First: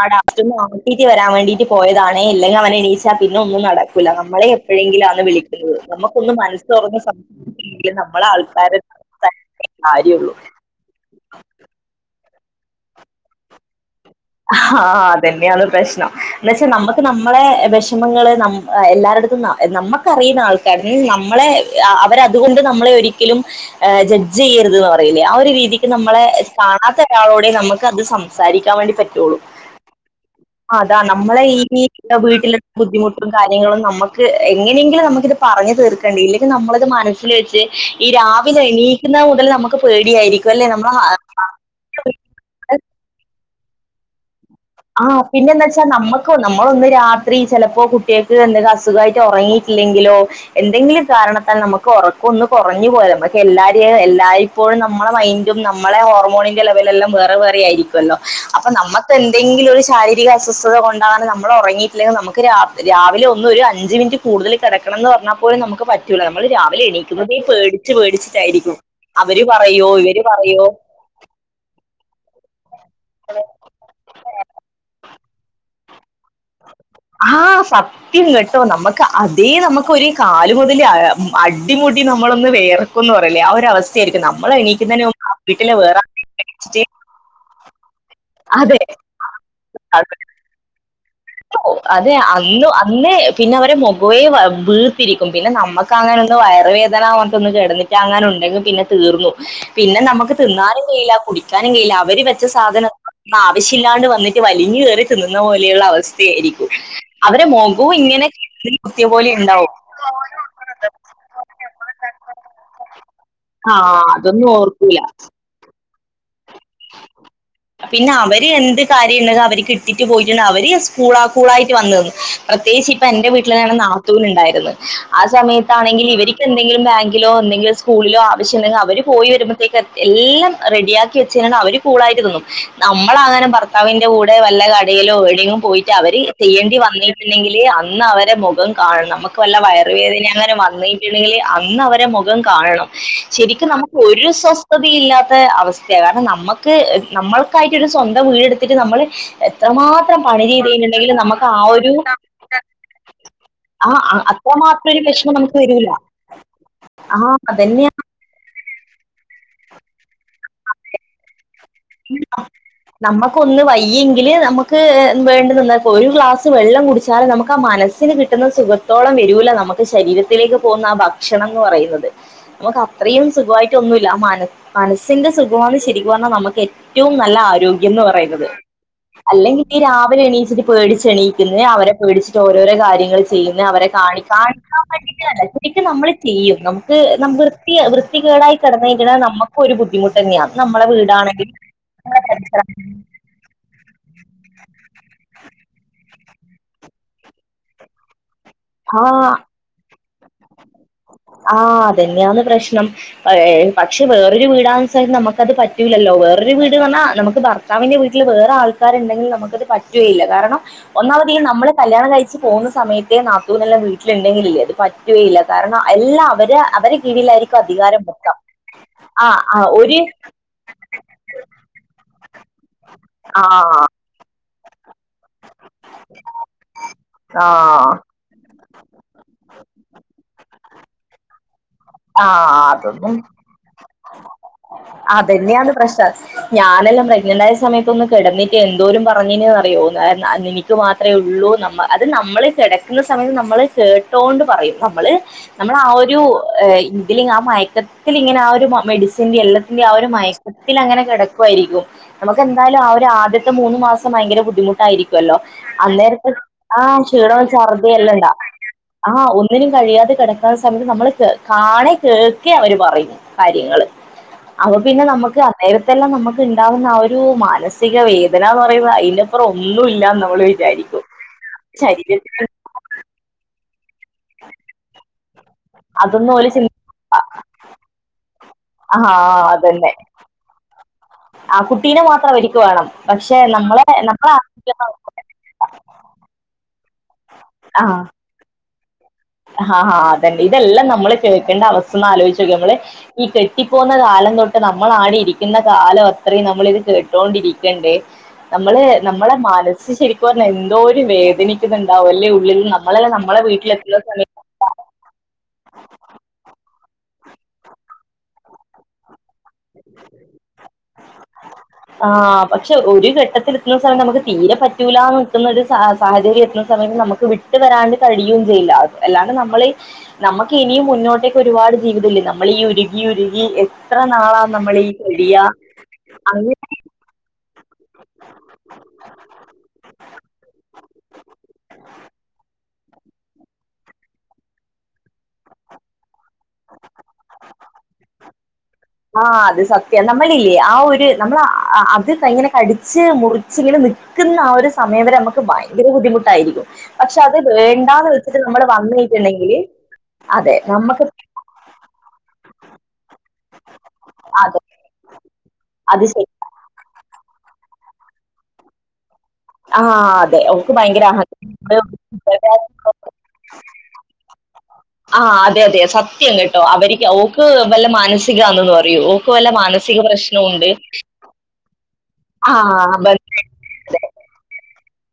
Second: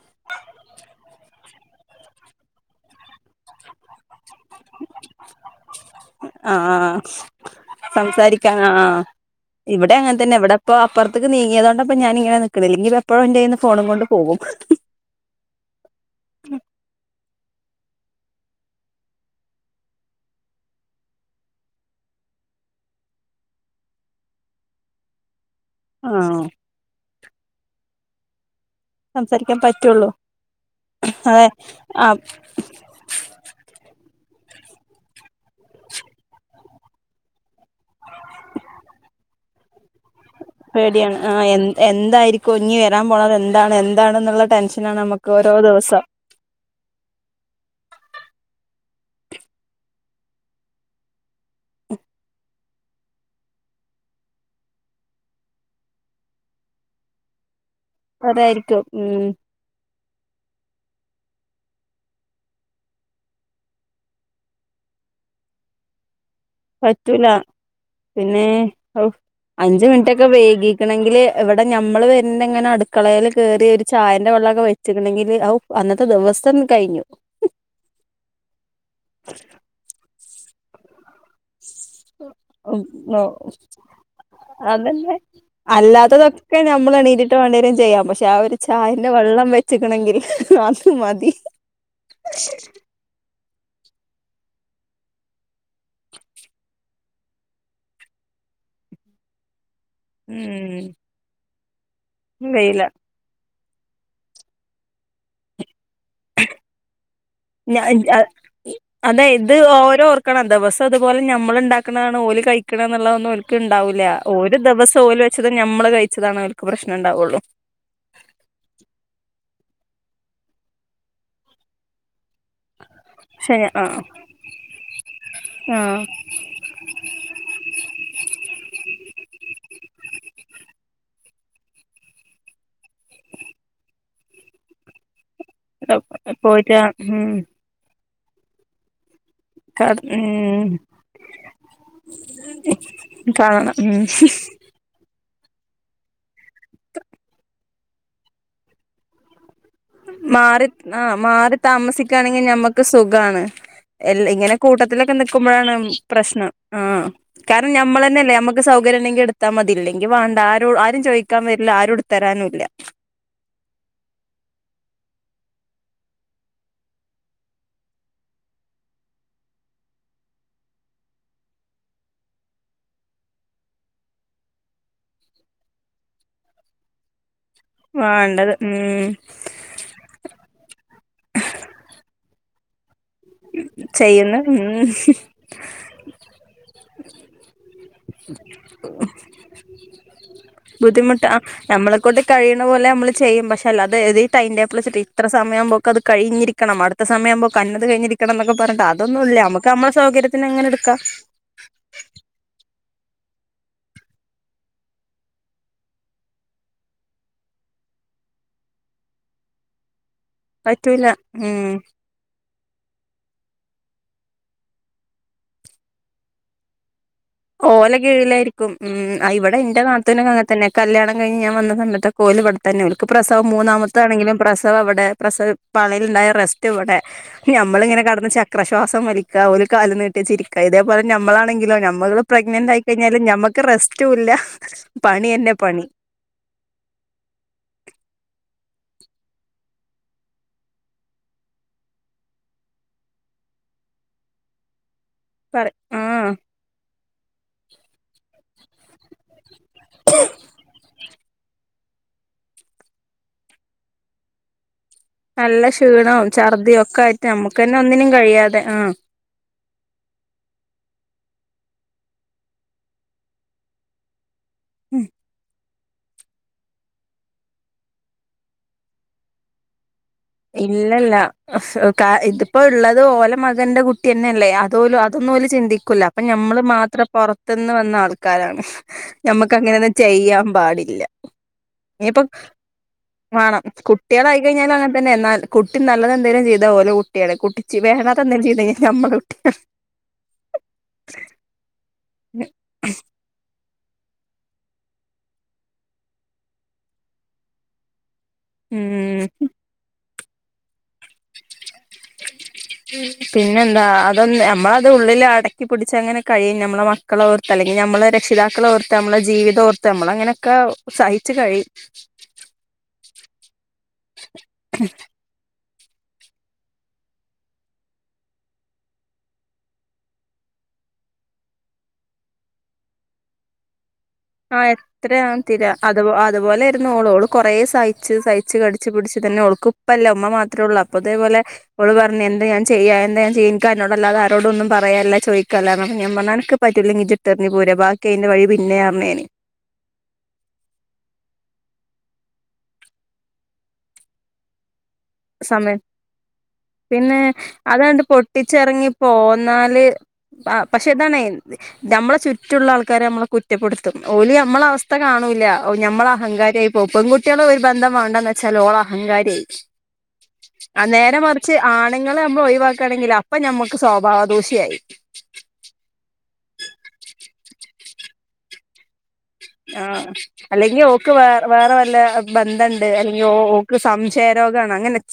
ആട [unintelligible] ആട്ടീട്ട് വരാൻ വേണ്ടീട്ട് പോയതാണേ ഇല്ലെങ്കിൽ അവനെണീച്ചാൽ പിന്നെ ഒന്നും നടക്കൂല്ല നമ്മളെ എപ്പോഴെങ്കിലാണ് വിളിക്കുന്നത് നമുക്കൊന്ന് മനസ് ആഹ് തുറന്നു ആഹ് സം [unintelligible] നമ്മുടെ സംസാരിക്കാൻ ആൾക്കര് ആഹ് താ ഇവിടെ അങ്ങനെന്നെ ഇവിടെപ്പോപ്പറത്തക്ക് നീങ്ങിയതൊണ്ടപ്പോ ഞാന ഇങ്ങനെ നക്കണില്ലെങ്കിപ്പപ്പോഴ എൻ്റെ കയ്യിന്നു ഫോണും കൊണ്ട് പോവും ഹാ അതന്നെയാ പ്രശ്നം എന്ന വച്ചാ നമ്മുക്ക് നമ് [unintelligible] വിഷമങ്ങള് നം എല്ലാരിടത്തും നമ്മുക്കറിയുന്ന ആൾക്കാര നമ്മളെ അവരെ അതുകൊണ്ട് നമ്മളെ ഒരിക്കലും ആഹ് ജഡ്ജ് ചെയ്യരുത് എന്ന് പറയില്ലേ [unintelligible] നമ്മളെ ആഹ് കാണാത്ത ഒരാളോട് നമ്മക്ക് അത് സംസാരിക്കാൻ വേണ്ടി സംസാരിക്കാൻ പറ്റ്ള്ളു ആഹ് അതാ നമ്മള ഈ [unintelligible] വീട്ടില് ബുദ്ധിമുട്ടും കാര്യങ്ങളും നമക് ക്ക് എങ്ങനെങ്കിലും നമുക്കിത് പറഞ്ഞു തീർക്കേണ്ടേ ഇല്ലെങ്കിൽ നമ്മളത് മനസ്സിൽ വെച്ച് ഈ രാവിലെ എണീക്ക് [unintelligible] മുതല് നമ്മക്ക് പേടിയാണ് ആഹ് എന്ത് എന്തായിരിക്കും ഇഞ്ഞി വരാൻ പോണത് എന്താണ് എന്താണെന്നുള്ള ടെൻഷനാണ് ആഹ് നമുക്ക് ഓരോ പിന്നെന്തച്ചാൽ ദിവസം നമ്മക്ക് നമ്മളൊന്ന് രാത്രി ചെലപ്പോ കു കുട്ടിയേക്ക് എന്തെങ്ക് അസുഖായിട്ട് ഒറങ്ങീട്ടില്ലെങ്കിലോ എന്തെങ്കിലും കാരണത്താൽ നമ്മ്ക്ക് ഒറക്കം ഒന്നു കൊറഞ്ഞ് പോയാ നമ്മക്ക് എല്ലാരേം എല്ലായ്‌പ്പോഴും നമ്മള മൈൻ്റും നമ്മളെ ഹോർമോണിന്റെ ലെവലെല്ലാം വേറെ വേറെ ആയിരി [unintelligible] അപ്പം അതായിരിക്കും നമ്മക്ക് എൻ ഉം [unintelligible] ശാരീരിക അസ്വസ്ഥത കൊണ്ടാണ് നമ്മള് ഒറങ്ങീട്ടില്ലങ്കി നമ്മക്ക് രാത് രാവിലെ ഒന്ന് ഒരു അഞ്ചുമിനിറ്റി കൂടുതല് കെടക്കണന്ന് പറഞ്ഞാ പോലും നമ്മ്ക്ക് പറ്റൂല്ല നമ് നമ്മള് രാവിലെ പറ്റൂല എണീക്കുന്നതേ പേടിച്ചു പിന്നെ പേടിച്ചിട്ടായിരിക്കും ഔ അവര് അഞ്ച് പറയോ ഇവര് മിനിറ്റൊക്കെ പറയോ വൈകിക്കണെങ്കില് ഇവിടെ ഞമ്മള് വര്ന്നെങ്ങാനും അടുക്കളേല് കേറി ഒരു ചായന്റെ വെള്ളോക്ക വെച്ച്ക്കണങ്കില് ഔ അന്നത് ആഹ് സത്യം കേട്ടോ നമ്മക്ക് അതേ നമ്മക്കൊര് കാല് മൊതല് അഴ അടിമുടി നമ്മളൊന്ന് ഉം വെയർക്കുന്ന് നോ പറയ്ല്ലേ ആ ഒരവസ്ഥേയിരിക്കും നമ്മള് എണീക്കുന്നേന് [unintelligible] മു [unintelligible] വീട്ടിലെ വേറ ഇതൊക്കെ ഞമ്മള് എണീറ്റിട്ട് വാണ്ട്യേരും ചെയ്യാം പക്ഷെ ആ ഒരു അതെ ചായൻ്റെ വള്ളം വെച്ച്ക്കണെങ്കിൽ അത് മാ അതെ അന്ന് അന്ന് അന്ന് പിന്നെ അവരെ മൊഖവെ വാ വീർത്തിരിക്കും പിന്നെ നമ്മക്ക് അങ്ങനൊന്ന് വയറ് വേദന വന്നൊ [unintelligible] ന്ന് കെടന്നിറ്റ് അങ്ങനെ ഉണ്ടെങ്കി പിന്നെ തീർന്നു പിന്നെ നമ്മക്ക് തിന്നാനും ഉം കഴില്ല കുടിക്ക്യാനും കഴില്ല അവര് വെച്ച വെയില സാധനം ആഹ് പൈശ ഇല്ലാണ്ട് വന്നിട്ട് വലിഞ്ഞ് കേറി തിന്നുന്ന പോലെ ഇള്ള അവസ് സ്ഥ ആയിരിക്കും അവര ഞാ മൊഖോം ഇങ്ങനെ നെൽ കുത്തിയ പോലെ ഇണ്ടാവും. [unintelligible] അത് ഞമ്മള് ഇണ്ടാക്ക് ണാണ് ഓല് കഴിക്ക്ണേന്ന്ള്ളതൊന്നും ഓല്ക്ക് ആ ഇണ്ടാവൂല അതൊന്നും ഓര് ഓർക്കൂല ദെവസം ഓല് വെച്ചത് ഞമ്മള് കഴി പിന്നെ അവര് എന്ത് കാര്യം ഇണ്ടങ്ക് അവര്ക്കി ഇറ്റ് പോയിട്ടുണ്ട് അവര് സ്കൂളാ കൂളായിട്ട് വന്ന് നിന്ന് പ്രത്യേയിച്ച് ഇപ്പ എന്റെ പക്ഷെ വീട്ടില്താണന്ന് ആ നാത്തൂൻ ഇണ്ടായിര്ന്ന് ആ ആ സമയത്താണെങ്കില് ഇവര്ക്ക് എന്തെങ്കിലും ബാങ്കിലോ എന്തെങ്കിലും സ്കൂളിലോ സ്‌കൂളിലോ ആവശ്യം ഇണ്ടങ്കി അവര് പോയി വരുമ്പത്തേക്ക് എത്ത് എല്ലം റെഡിയാക്കി വെ ചേര്ണ അവര് കൂളായിട്ട് തിന്നും നമ്മളങ്ങനെ ഭർത്താവിന്റെ കൂടെ വല്ല കടയിലോ എഴ് എങ്ങും പോയിറ്റ് അവര് പോയിട്ട് ചെയ്യേണ്ടി ഉം വന്നിട്ട്ണ്ടെങ്കില് അന്ന് അവരെ മൊഖം കാണണം നമ്മക്ക് ക്കൊല്ല വയറുവേദന അങ്ങനെ ഉം വന്നിട്ട്ണ്ടെങ്കില് അന്ന് അവരെ മൊഖം കാണണം ശെരിക്കും കാണണം നമ്മക്ക് ഉം ഒരു സ്വസ്ഥതയില്ലാത്ത് ത്ത അവസ്ഥയാ കാരണം നമ്മക്ക് നമ്മൾക്കായിട്ട് ഒരു സ്വന്തം വീടെടുത്തിറ്റ് നമ്മള് മാറി ആഹ് മാറി ഒരു താമസിക്കാണെങ്കി ഞമ്മക്ക് സുഖാണ് ആ എൽ അ- ഇങ്ങനെ അത്രമാത്രം ഒരു കൂട്ടത്ത്ലൊക്കെ വിഷമം നമുക്ക് നിക്കുമ്പഴാണ് വരൂല പ്രശ്നം ആഹ് ആ കാര്ണം അതന്നെ ഞമ്മളെന്നെല്ലേ ഞമ്മക്ക് ക്ക് സൗകര്യംണ്ടെങ്കി ഇടുത്താ മതി ഇല്ലെങ്കി വാണ്ട ആരോ ആരും ചോയിക്കാൻ വര് നമ്മക്കൊന്ന് വയ്യെങ്കില് നമ്മക്ക് ക്ക് വേണ്ടന്ന്ന്നാൽപ്പോലും ഒരു ഗ്ലാസ് വെള്ളം കുടിച്ചാല നമ്മക്ക് ആ മനസിന് കിട്ടുന്ന സുഖത്തോളം വരൂല്ല ന നമ്മക്ക് ശരീരത്തിലേക്ക് പോകുന്ന ആ ഭക്ഷണംന്ന് പറയുന്നത് നമക്ക് അത്രേയും സുഖ്വായിട്ട് ഒന്നു ഇല്ല ആ മന മനസ്സിന്റെ സുഖ്വാണ് ശെരിക്കു പറ്ഞ്ഞാ നമ്മക്കേ റ്റവും നല്ല ആരോഗ്യംന്ന് പറയുന്നത്. വേണ്ടത് ഉം അല്ലെങ്കി ഇന്നി രാവിലെ എണീച്ചിട്ട് പേടിച് ച്ച് എണീക്കുന്നേ അവരെ പേടിച്ചിട്ട് ഓരോരോ കാര്യ ങ്ങള് ചെയ്യുന്നേ അവരെ കാണി ചെയ്യുന്നു കാണിക്കാൻ ഉം വേണ്ടീറ്റ് തന്നെ എന്നിട്ടും നമ്മള് ചെയ്യും നമുക്ക് നമ് വൃത്തിയാ വൃ ഇത്തി കേടായി കെടന്നേക്കണ് നമ്മക്കും ഒരു ബുദ്ധിമുട്ട് തന്നയാ നമ്മള ബുദ്ധിമുട്ടാ വീടാണെങ്കിൽ നമ്മളെ കൊണ്ട് കഴിയണ പോലെ നമ്മള് ചെയ്യും പക്ഷെ അല്ലാതെ എഴ്തി റ്റൈമ് റ്റേബിള് വെച്ച്ട്ട് ഇത്ര സമയംമ്പോക്കത് കഴിഞ്ഞിരിക്കണം അട്ത്ത സമയാവുമ്പോ ക്കന്നത് കഴിഞ്ഞിരി കെടന്നക്ക പറഞ്ഞ്ട്ട്. അതൊന്നു ആ ഇല്ല നമ്മക്ക് നമ്മള സൗകര്യത്തിന് അങ്ങനെടുക്കാം പഴ ഏ പക്ഷേ വേറൊരു വീടാന്ന്ച്ചാ നമുക്കത് പറ്റൂിലല്ലോ വേറൊരു വ് വീട്ന്ന് പറഞ്ഞാ നമ്മക്ക് ഭർത്താവിന്റെ വീട്ടില് വേറെ ആൾക്കാരു ണ്ടെങ്കിൽ നമുക്കത് പറ്റുഏഇല്ല കാരണം പറ്റൂല ഒന്നാമത് ഈ ഉം നമ്മള് കല്യാണം കഴിച്ച് പോകുന്നത് സമയത്തെ നാത്തൂനെല്ലാം വീട്ടില് ഇണ്ടെങ്കിലില്ലേ അത് പറ്റുകേയില്ല കാരണം എല്ലാം അവര് അവര് ഓല കീഴിലായിരിക്കും ഉം അ ആഹ് ഇവടെ ആഹ് എന്റെ ഒരു നാത്തൂനങ്ങനതന്നെ കല്യാണം കഴിഞ്ഞ് ഞാൻ വന്ന സമയത്തൊക്ക ഒ ഇവിടെ തന്നെക്ക് പ്രസവം ആഹ് മൂന്നാമത്താണെങ്കിലും പ്രസവം അവിടെ പളയിൽുണ്ടായ റെസ്റ്റ് ഇവിടെ ആഹ് നമ്മളിങ്ങനെ കടന്ന ചക്രശ്വാസം വലിക്കുക ഒരു കല് നീട്ടി ചിരിക്ക ഇതേപോലെ നമ്മളാണെങ്കിലോമ്മ കള് ആഹ് പ്രഗ്നന്റ് അതൊന്നും ആയിക്കഴിഞ്ഞാലും ഞമ്മക്ക് റെസ്റ്റും ഇല്ല പണി എറെ അതന്നെയാണ് പണി പ്രശ്നം ഞാനെല്ലാം പ്രഗ്നന്റ് ആ സമയത്ത ഒന്ന് കിടന്ന എന്തോലും പറഞ്ഞന്ന്റിയോത് എനിക്ക് മാത്രമേ ഉള്ളൂ ന അത് നമ്മൾള് കിടക്കുന്ന സമയത്ത് നമ്മ നമ്മെ ചേട്ടോണ്ട് പറയും നമ്മള് പറ നമ്മൾ ആ ഒരു ആഹ് ഇതില ആ മയക്കത്തി ഇങ്ങനെ ആ റെ എല്ലാത്തി്റെ ആ ഒരു മയക്കത്തിൽ അങ്ങനെ കിടക്കുായിരിക്കും നമുക്ക്െന്തായാലും ആ ഒരു ആദ്യത്തെ മൂന്നു മാസം ഭയങ്കര ബുദ്ധിമുട്ട് ായിരിക്കുമല്ലോ നല്ല ക്ഷീണവും അന്നേരത്തെ ഛർദിയും ആ ഒക്കെ ആയിട്ട് ക്ഷീണം വ നമ്മുക്കന്നെ ചർദ ഒന്നിനും എല്ലാംണ്ടാ കഴിയാതെ ആഹ് ഒന്നിനും കഴിയാതെ കിടക്കാുന്ന സമയത്ത് നമ്മള് കാണേ കേൾക്കെ അവര് പറയു കാര്യങ്ങള് അപ്പ പിന്നെ നമുക്ക് നേരത്തെല്ലാം നമുക്ക് ഉണ്ടാാവുന്ന ആ ഒരു മാനസിക വേദന എന്ന് പറയുന്നത് അതിന്റെപ്പുറം ഒന്നും ഇല്ലല്ല ശരീരത്തിന് ഇതിപ്പോ ഉള്ളത് ഓലെ മ ന്റെറെ കുട്ടി തന്നെ അല്ലേ അതോലും അതൊന്നും പോലും ചിന്തിക്കൂ അപ്പ അതൊന്നും ഓല് നമ്മള് ചിന്തി മാത്രം പുറത്തു നിന്ന് വന്ന ആൾക്ക് കാരാണ് ആഹാ നമ്മക്ക് അങ്ങനെന്ന അതന്നെ. ചെയ്യാൻ പാടില്ല ആ കുട്ടീനെ ഇനിയിപ്പ മാത്രം അവര്ക്ക് വേണം. പക്ഷെ വേണം നമ്മളെ നമ്മളെ കുട്ടികളായി കഴിഞ്ഞാൽ അങ്ങനെ തന്നെ കുട്ടി നല്ലത് എന്തങ്കിലും ചെയ്തത്ഓലോ കുട്ടിയാണ് കുി വേണ അ എന്തെലും ചെയ്ത കഴിാൽ ആഹ ഹാ അതണ്ട് ഇതെല്ലാം നമ്മള് കേൾക്കേണ്ട അവസ്ഥന്ന് ആലോചിച്ച നക്ക നമ്മള് ഈ കെട്ടി പോകുന്ന കാലം തൊട്ട് നമ്മള ആടി ഇരിക്കുന്ന കാലം അത്രയും നമ്മൾിത് കേട്ടോണ്ടിരിക്കണ്ടേ നമ്മള് ഉം നമ്മളെ മനസ്സ് ശരിക്കും പറഞ്ഞ എന്തോ ഒരു വേദന ണ്ടാവും അല്ലേ ഉള്ളിൽ നമ്മളെല്ല നമ്മുടെ വീട്ടിലെ പിന്നെന്താ അതൊന്ന് നമ്മളത് ഉള്ളിൽ അടക്കി പിടിച്ച് അങ്ങനെ കഴിയും നമ്മെ മ മള ഓർ അല്ലെങ്കിൽ നമ്മള രിതാക്കളോഓർത്ത് നമ്മുടെ ജീവിം തോർത്ത് നമ്മൾ അങ്ങനെയൊക്കെ സഹിച്ചു കഴി ത്തില എത്തുന്ന സമയം നമുക്ക് തീരെ പറ്റൂല നിൽക്കുന്നത് സാഹചര്യം എത്തുന്ന സമയത്ത് നമുക്ക് വിട്ട വരാണ്ട് കഴിയുകയും ചെയ്ല്ല അത് അല്ലാണ്ട് നമ്മൾ നമുക്ക് മുന്നോട്ടേക്ക ഒരുപാട് ജീവിതമല്ലേ നമ്മൾ ഈ ഉുകി ഉുകി എത്രാ ആഹ എത്രയാ തതിരാ അത് അങ്ങ അതുപോലൊയിരുന്നു ഓളോളും കുറേ സഹിച്ച് സഹിച്ച് കടിച്ചച്ച് പിടിച്ച് തന്നെ അവൾക്ക് ഇപ്പല്ലേ ഉമ്മ മാത്രേ ഉള്ളൂ അപ്പൊ അതേപോലെ അവള് പറഞ്ഞ എന്റെ ഞാൻ്യുക എന്താഞാ എിക്ക അോട അാതെ ആരോടൊന്നും പറമല്ല ചദിക്കുകില്ല എന്ന ഞാ പറഞ്ഞാൽ പറ്റൂല്ലങ്ക ഇിട്ട എറി പോരാ ബി അതിന്റെ വഴി പിന്നെ ആ അത് സത്യം നമ്മളില്ലേ ആ ഒരു നമ്മ അത് ഇങ്ങനെ കടിിച്ചച്ച് മുറിച്ച് ഇങ്ങനെ നൽക്കുന്ന ആ ഒരു സമയം വരെ നമുക്ക് സമയം ഭയങ്കര ബുദ്ധിമുട്ടായിരിക്കും പിന്നെ പക്ഷെ അത് അതങ്ങട്ട് വേണ്ടാന്ന് വെച്ചിട്ട് നമ്മള് പൊട്ടിച്ചെറങ്ങി വന്നിട്ടുണ്ടെങ്കിൽ പോന്നാല് പക്ഷെ ഇതാണ് നമ്മളെ ചുറ്റുള്ള ആൾക്കാര നമ്മ കുറ്റപ്പെടുത്തും ഓലി അതെ നമ്മള അവസ്ഥ കാണൂില്ല അത് മ്മള ശരി അഹങ്കാരിയിപ്പോ പെൺകുട്ടികള ഒരു എന്ത വേണ്ടന്ന് വെച്ചാൽ ഓള അഹങ്കാരിായി ആ അതെ ഓക്ക് ആ ഭയങ്കര നേരെ മറിച്ച് ആണുങ്ങളെ നമ്മൾ അഹ ഒഴിവാക്കുകയാണെങ്കിൽ അപ്പൊ ഞമ്മക്ക് സ്വഭാവദോഷിയായി ആഹ് അതെ അതെ സത്യം കേട്ടോ അവർക്ക് അവക്ക് വല്ല മാനസികാന്നൊന്ന് പറയോ ആഹ അല്ലെങ്കിൽ ഓക്ക് വേ വേറെ വല്ല ആ ബന്ധണ്ട് അല്ലെങ്കിൽ ബന്ധ ഓക്ക് സംശയ രോഗണ്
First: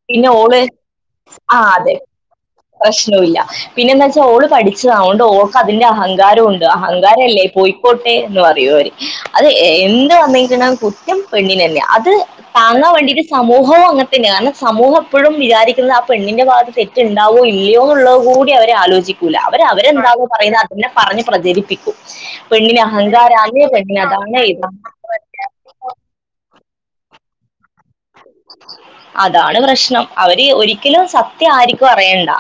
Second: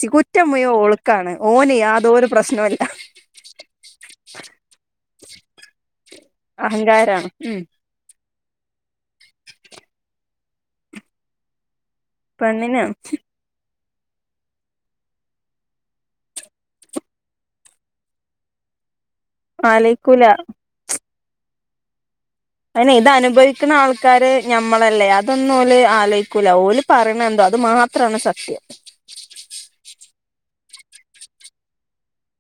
പിന്നെ കുറ്റമ് മുയുവൻഒള്ക്കാണ് ഓന് യാതോ ഒരു പ്രശ്നം പ്രശ്നുല്ല പിന്നെന്താ വെച്ചാൽ ഓള് പഠിച്ചതാ അതൊണ്ട് ഓൾക്ക് അതിന്റെ അഹ ങ്കാരമുണ്ട് അഹങ്കാരാണ് അഹങ്കാരല്ലേ ഉം പോയിക്കോട്ടെ ന്ന് പറയും ഓല്അത് എന്ത് വന്നിക് ണേ കുറ്റം പെണ്ണിന് തന്നെ ട്ട് താങ്ങാൻ പെണ്ണിനാണ് വേണ്ടിട്ട് സമൂഹവും അങ്ങൻ ത്ത് ന് അന്നെ സമൂഹം എപ്പഴും വിചാരിക്കുന്നത് ആ പെണ്ണിന്റെ ഭാഗത്ത് തെറ്റ്ണ്ട് ഉണ്ടാവോ ഇല്ലയോള്ള കൂടി അവര് ആലോചിക്കൂല്ല അവര്അവരന്താ ആലോയിക്കൂല ണ് പറയുന്നേ അതനെ പറഞ്ഞ് പ്രചരിപ്പിക്കും പെണ്ണിന് അയ്നെ ഇത് അഹങ്കാരാണ് അനുഭവിക്കുന്ന പെണ്ണിന് ആൾക്കാര് അതാണ് ഞമ്മളല്ലേ ഇതാണ് അതൊന്നുംഓല് ആലോചിക്കൂല ഓല് പറിണ എന്തോ അത് മാ അതാണ് പ്രശ്നം അവര് ഒരിക്കലും സത്യം ആരിക്കും അറിയണ്ട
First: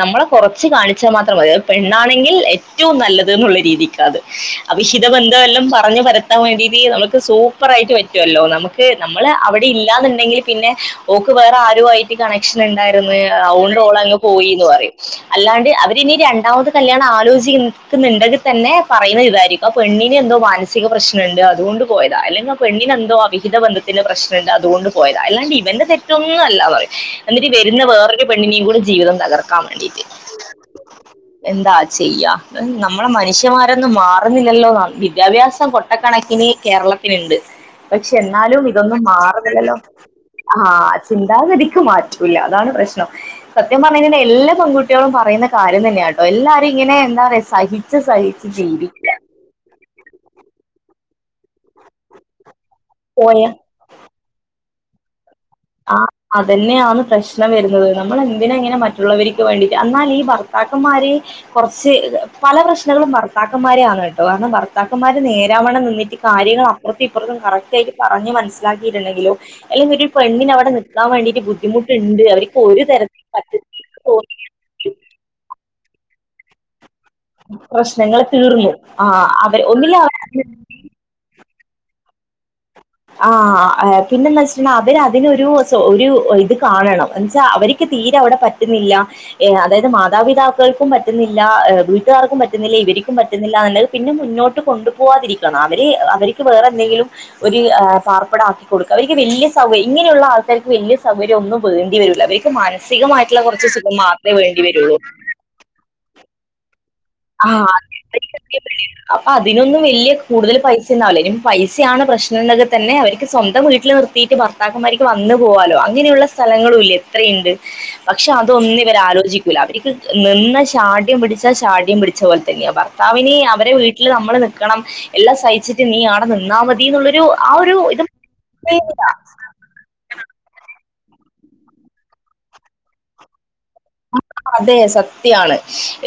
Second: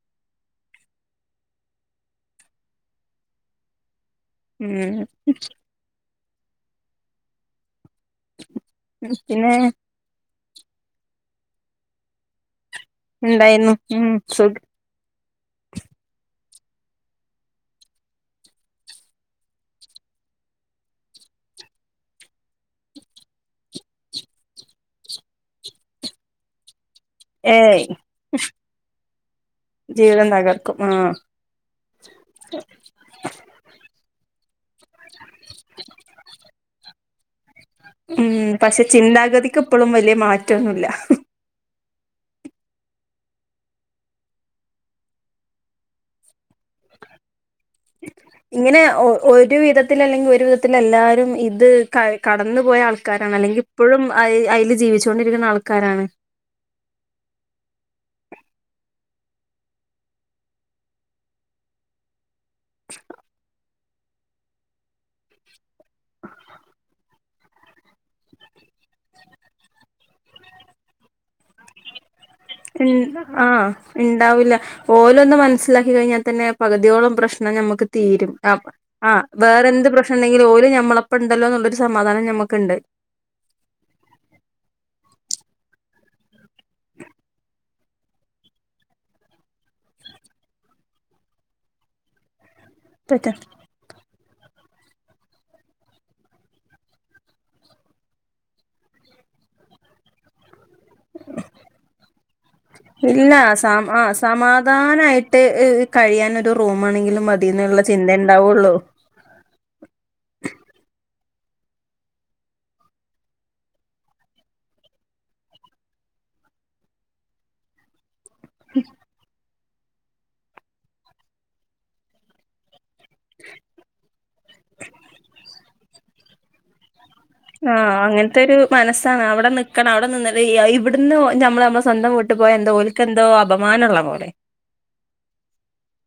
നമ്മളെ കുറച്ച് കാണിച്ചാൽ മാത്രം മതി പെ ണ്ണാണെങ്കിൽ ഏറ്റവും നല്ലത് ന്നുള്ള രീതിക്കാ അത് ഉം അവിഹിത ബന്ധ എല്ലാം പറഞ്ഞഞ് പരത്താൻ വേണ്ടി ട്ട് നമുക്ക് സൂപ്പർ ആയിട്ട് പറ്റും പറ്റല്ലോ നമുക്ക് നമ്മള് പിന്നെ അവിടെ ണ്ടെങ്കിൽ പിന്നെ ഓക്ക് വേറെ ആരു ആയിട്ട് കണക്ഷൻ ന്ന്ണ്ടായിരുന്ന് ഇണ്ടായിരുന്നു അതോണ്ട് ഉം ഓള്അങ്ങ് സുഖ പോയിന്ന് പറയും അല്ലാണ്ട് അവരിനി രണ്ടാമത് കല്യാണം ആലോചിക്കുന്നുണ്ടെങ്കിൽ തന്നെ പറയുന്ന ഇതായിരിക്കും അപ്പ പെണ്ണിന് എന്തോ മാനസിക പ്രശ്നമുണ്ട് അതുകൊണ്ട് തോണ്ട് പോയതാ അല്ലങ്കി ആ പെണ്ണിനെന്തോ അവിഹിത ബന്ധത്തിന്റെ പ്രശ്നം ണ്ട് അതുകൊണ്ട് പോയത് അല്ലാണ്ട് ഇവന്റെ തെറ്റൊന്നുംല്ല പറ എന്നിട്ട് വരുന്ന ഏയ് വേറൊ പെണ്ണിനും കൂടെ ജീവിതം തകർക്കാൻ വേണ്ടിയിട്ട് ജീവിതം തകർക്കും ആ എന്താ ചെയ്യ നമ്മള മനുഷ്യമാരൊന്നും മാറുന്നില്ലല്ലോ വിദ്യാഭ്യാസം കൊട്ട കണക്കിന് കേരളത്തില്ണ്ട് പക്ഷെ ഉം ന്നാലും പക്ഷെ ഇതൊന്നും ചിന്താഗതിക്ക് മാറുന്നില്ലല്ലോ ഇപ്പോഴും വലിയ ആഹാ മാറ്റൊന്നുല്ല ചിന്താഗതിക്ക് മാ റ്റൂല്ലഅതാണ് പ്രശ്നം സത്യം പറഞ്ഞെ എല്ലാ പൺകുട്ടികളും പറയുന്ന കാര്യം തന്നെയാട്ടോ എല്ലാരും ഇങ്ങനെ എന്താ സഹിച്ച് സഹിച്ച് ഇങ്ങനെ ജീവിക്കുക ഒരു വിധത്തി അല്ലെങ്കിൽ ഒരു വിധത്തി എല്ലാരും ഇത് കയ് കടന്നു പോയ ആൾക്കാരാണ് പോയ അല്ലെങ്കിൽ ഇപ്പോഴും അയിൽ ജീവിച്ചോണ്ട് ആ അതന്നെയാണ് പ്രശ്നം വരുന്നത് നമ്മൾ എ ന്തിനാ ങ്ങനെ മറ്റുള്ളവർക്ക് വേണ്ടിട്ട് എന്നാൽ ഈ ഭർത്താക്കന്മാര് കുറച്ച് പല പ്രശ്നങ്ങളും ഭർത്താക്കന്മാരെയാണ് കേട്ടോ കാരണം ഭർത്താക്കന്മാര് നേരാവണ നിന്നിട്ട് കാര്യങ്ങൾ അപ്പറത്തും ഇപ്പുറത്തും കറക് ആയിട്ട് പറഞ്ഞഞ് മനസിലാകി ണ്ടങ്കിലും അല്ലക്കി ഒരു പെണ്ണന് അവിടെ നിക്കാൻ വേണ്ടിട്ട് ബുദ്ധിമുട്ടണ്ട് അവര്ക്ക് ഉ ആ ഉണ്ടാവില്ല ഓലുംന്ന് മനസ്സിലാക്കി കഴിഞ്ഞാൽ തന്നെ പകുതിയോളം പ്രശ്നം നമുക്ക് പ്രശ്നങ്ങൾ തീരും തീർന്നു ആ അവർ വേറെന്ത് ഒന്നില്ല പ്രശ്നം ഉണ്ടെങ്കിലും ഒരുഓര് ഞമ്മളപ്പ ഉണ്ടല്ലോ സമാധാനം നമുക്കുണ്ട് ആ പിന്നെന്ന് വെച്ചിട്ടു അവര്തിനൊരു ഇത് കാണണം എന്നച്ചാ അവർ ക്ക്തീരെവിടെ പറ്റുന്നില്ല അതായത് മാതാപിതാക്കൾക്കും പറ്റുന്നില്ല വീട്ടുകാർക്കും പ ത് പോലെ ഇവർരിക്കും പറ്റ പറ്റുന്നില്ല എന്നുള്ളത് പിന്നെ മുന്നോട്ട് കൊണ്ടുപോകാതിരിക്കണം അവര് അവർക്ക് വേറെ എന്തെങ്കിലും ഒരു പാർപ്പിട ആക്കി കൊടുക്കുക അവർക്ക് വലിയ സൗകയ് ഇങ്ങനെയുള്ള ആൾ ക്കാർക്ക് വലിയ സൗകര്യം ഒന്നും വേണ്ടി വരൂല്ല അവർക്ക് ഇല്ല മാനസികമായിട്ടുള്ള കുറച്ച് സുഖം മാത്രമേ വേണ്ടി വരുള്ളൂ കഴിയാന ആ ഉണ്ടാവുള്ളൂ അപ്പൊ അതിനൊന്നും വലിയ കൂടുതൽ പൈസന്നാവല പൈസയാണ് പ്രശ്നം എന്നൊക്കെ തന്നെ അവർക്ക് സ്വന്തം വീട്ടിൽ നിർത്തിയിട്ട് ഭർത്താക്കന്മാർക്ക് വന്ന പോകാലോ അങ്ങനെയുള്ള സ്ഥ സ്ഥലങ്ങളുല്ലേ എത്രയുണ്ട് പക്ഷെ അതൊന്നും ഇവർ ആലോചിക്കൂല്ല അവർക്ക് നിന്ന ഷാട്യം പിടിച്ചാൽ ഷാട്യം പിടിച്ച പോലെ തന്നെയാ ഭാവി നി അവരെ വീട്ടിൽ നമ്മള് നൽക്കണം എല്ലാം സഹിച്ചിട്ട് നീ ആടെ നിന്നാ മതി എന്നുള്ള ആ അങ്ങനത്തെ ഒരു മനസ്സാണ് അവിടെ നിക്കണം അവിടെ നിന്ന് വയ്യ ഇവിടുന്ന് നമ്മ നമ്മെ സ്വന്തം വിട്ട് പോയ എന്തഓലക്ക എന്തോ ള്ള പോലെ അതെ സത്യാണ്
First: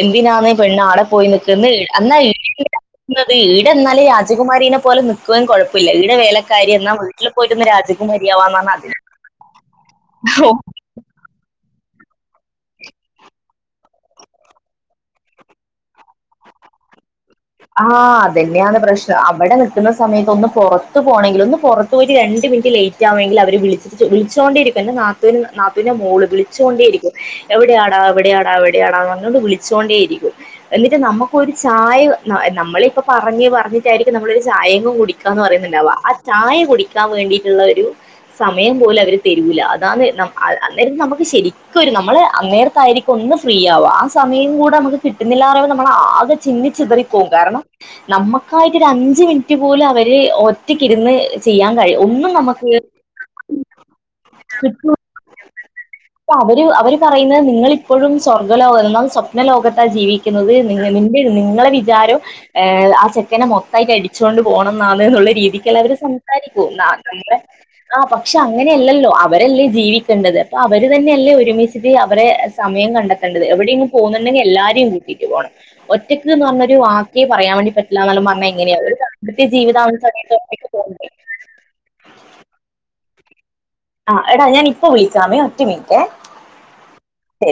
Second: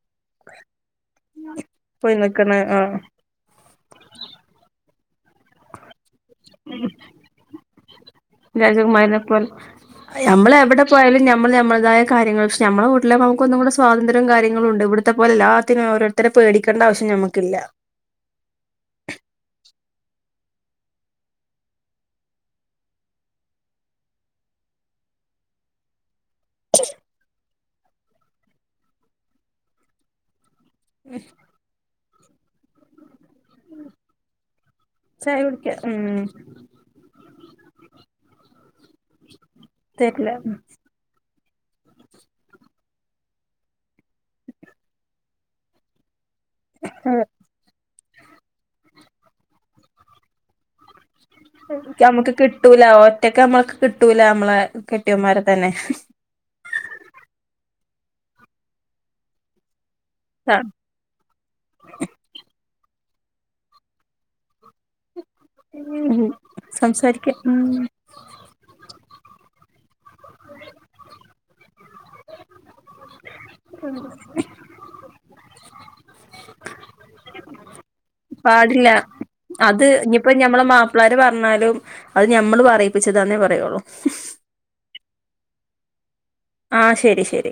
എന്തിനാണ് പെണ്ണ് ആടെ പോയി നിക്കന്ന് പോയി എന്നാൽ നിക്കണ് ആഹ് ഈടെ എന്നാല് രാജകുമാരീനെ പോലെ നി പും കുഴപ്പമില്ല ഇവിടെ വേലക്കാരി എന്നാ വീട്ടിൽ പോയിരുന്ന രാജ രാജകുമാരിനെ പോലെ നമ്മളെവിടെ പോയാലും ഞമ്മൾ ഞമ്മള്തായ കാര്യങ്ങൾ പക്ഷെ മ്മെ വീട്ടില് നമുക്ക് ഒന്നുംകൂടെ സ്വാതന്ത്ര്യവും കാര്യങ്ങളും ഉണ്ട് ഇവിടുത്തെപ്പോല എല്ലാത്തിനും ഓരോരുത്തരെ പേടിക്കേണ്ട ആവശ്യം നമുക്ക് ആഹ് അതന്നെയാണ് പ്രശ്നം അവിടെ നി കുന്ന സമയത്ത് ഒന്ന് പൊറത്ത് പോകണമെങ്കിൽ ഒന്ന് പുറത്ത് പോ ഒരു രണ്ട് മിനിറ്റ് ലേറ്റ് ആവുമെങ്കിൽ അവർ വിളിച്ചിട്ട് വിളിച്ചുകൊണ്ടിരിക്കും. ന്റെ നാത്തൂൻ നാത്തൂനന്റെ മോള് വിളിച്ചു കൊണ്ടിയിരിക്കും എവിടെയാടാ എവിടെയാടാ എവിടെയാടാ അന്നോണ്ട് വിളിച്ചോണ്ടേയിരിക്കും എന്നിട്ട് നമ്മുക്കൊരു ചായ നമ്മള് ഇപ്പ പറഞ്ഞ് പറഞ്ഞിട്ടായിരിക്കും നമ്മളൊരു ചായയും ചായ കുടിക്കാന്ന് കുടിക്ക പറയുന്നില്ല ആ ഉം ചായ കുടിക്കാൻ വേണ്ടിട്ടുള്ള ഒരു സമയം പോലെ അവര് തരൂല്ല അതാണ് തരില്ല അന്നേരം നമുക്ക് ശരി ക്ക് വരും. നമ്മള് അന്നേരത്തായിരിക്കും ഒന്ന് ഫ്രീ ആവ ആ സമയം കൂടെ നമുക്ക് കിട്ടുന്നില്ലാ റിമ്പം നമ്മൾ ആകെ ചിന്നിച്ചിതറിപ്പോവും കാരണം നമ്മക്കായിട്ട് ഒരു അഞ്ച് മിനിറ്റ് പോലും അവര് ഒറ്റക്കിരുന്ന് ചെയ്യാൻ കഴിയും ഒന്നും നമ്മുക്ക് നമുക്ക് കിട്ടൂല ഒറ്റക്ക് നമ്മക്ക് കിട്ടൂല നമ്മളെ കിട്ടില്ല കെട്ടിയന്മാരെ ത [unintelligible] [unintelligible] അവര് അവര് പറയുന്നത് നിങ്ങള് പ്പഴും സ്വർഗലോക എന്നാൽ സ്വപ്ന ലോകത്താ ജീവിക്കുന്നത് [unintelligible] നിങ്ങളെ ആരോ ആ ചെക്കനെ മൊത്തായിട്ട് അടിച്ചോണ്ടു പേണം നാളെ എന്നുള്ള രീതിക്കല്ലോ അവര് സംസാരിക്കൂ നമ്മൾ സംസാരിക്ക ഉം ആ പക്ഷെ അങ്ങനെയല്ലല്ലോ അവരെല്ലേ ജീവിക്കേണ്ടത് അപ്പൊ അവര് തന്നെയല്ലേ ഒരുമിച്ചിട്ട് അവരെ സമയം കണ്ടെത്തോണ്ടത് കണ്ടത് എവിടെ പോകുന്നുണ്ടെങ്കിൽ എല്ലാരെയും കുട്ടിട്ട് പോകണം ഒറ്റക്ക് എന്ന് പറഞ്ഞ ഒരു വാക്കെ പറയാൻ വേണ്ടി പറ്റു പാടില്ല അത് ഇനിയിപ്പോ സമയത്ത് ഞമ്മളെ ഒറ്റക്ക് പോണ്ടേ മാപ്പിളാര് പറഞ്ഞാലും അത് ഞമ്മള് പറയും പറയിപ്പിച്ച് തന്നെ പറയുള്ളൂ ആ എടാ ഞാാനിപ്പോ വിളിക്കമേ ഒറ്റ മിനിറ്റ് ആ ശരി ശരി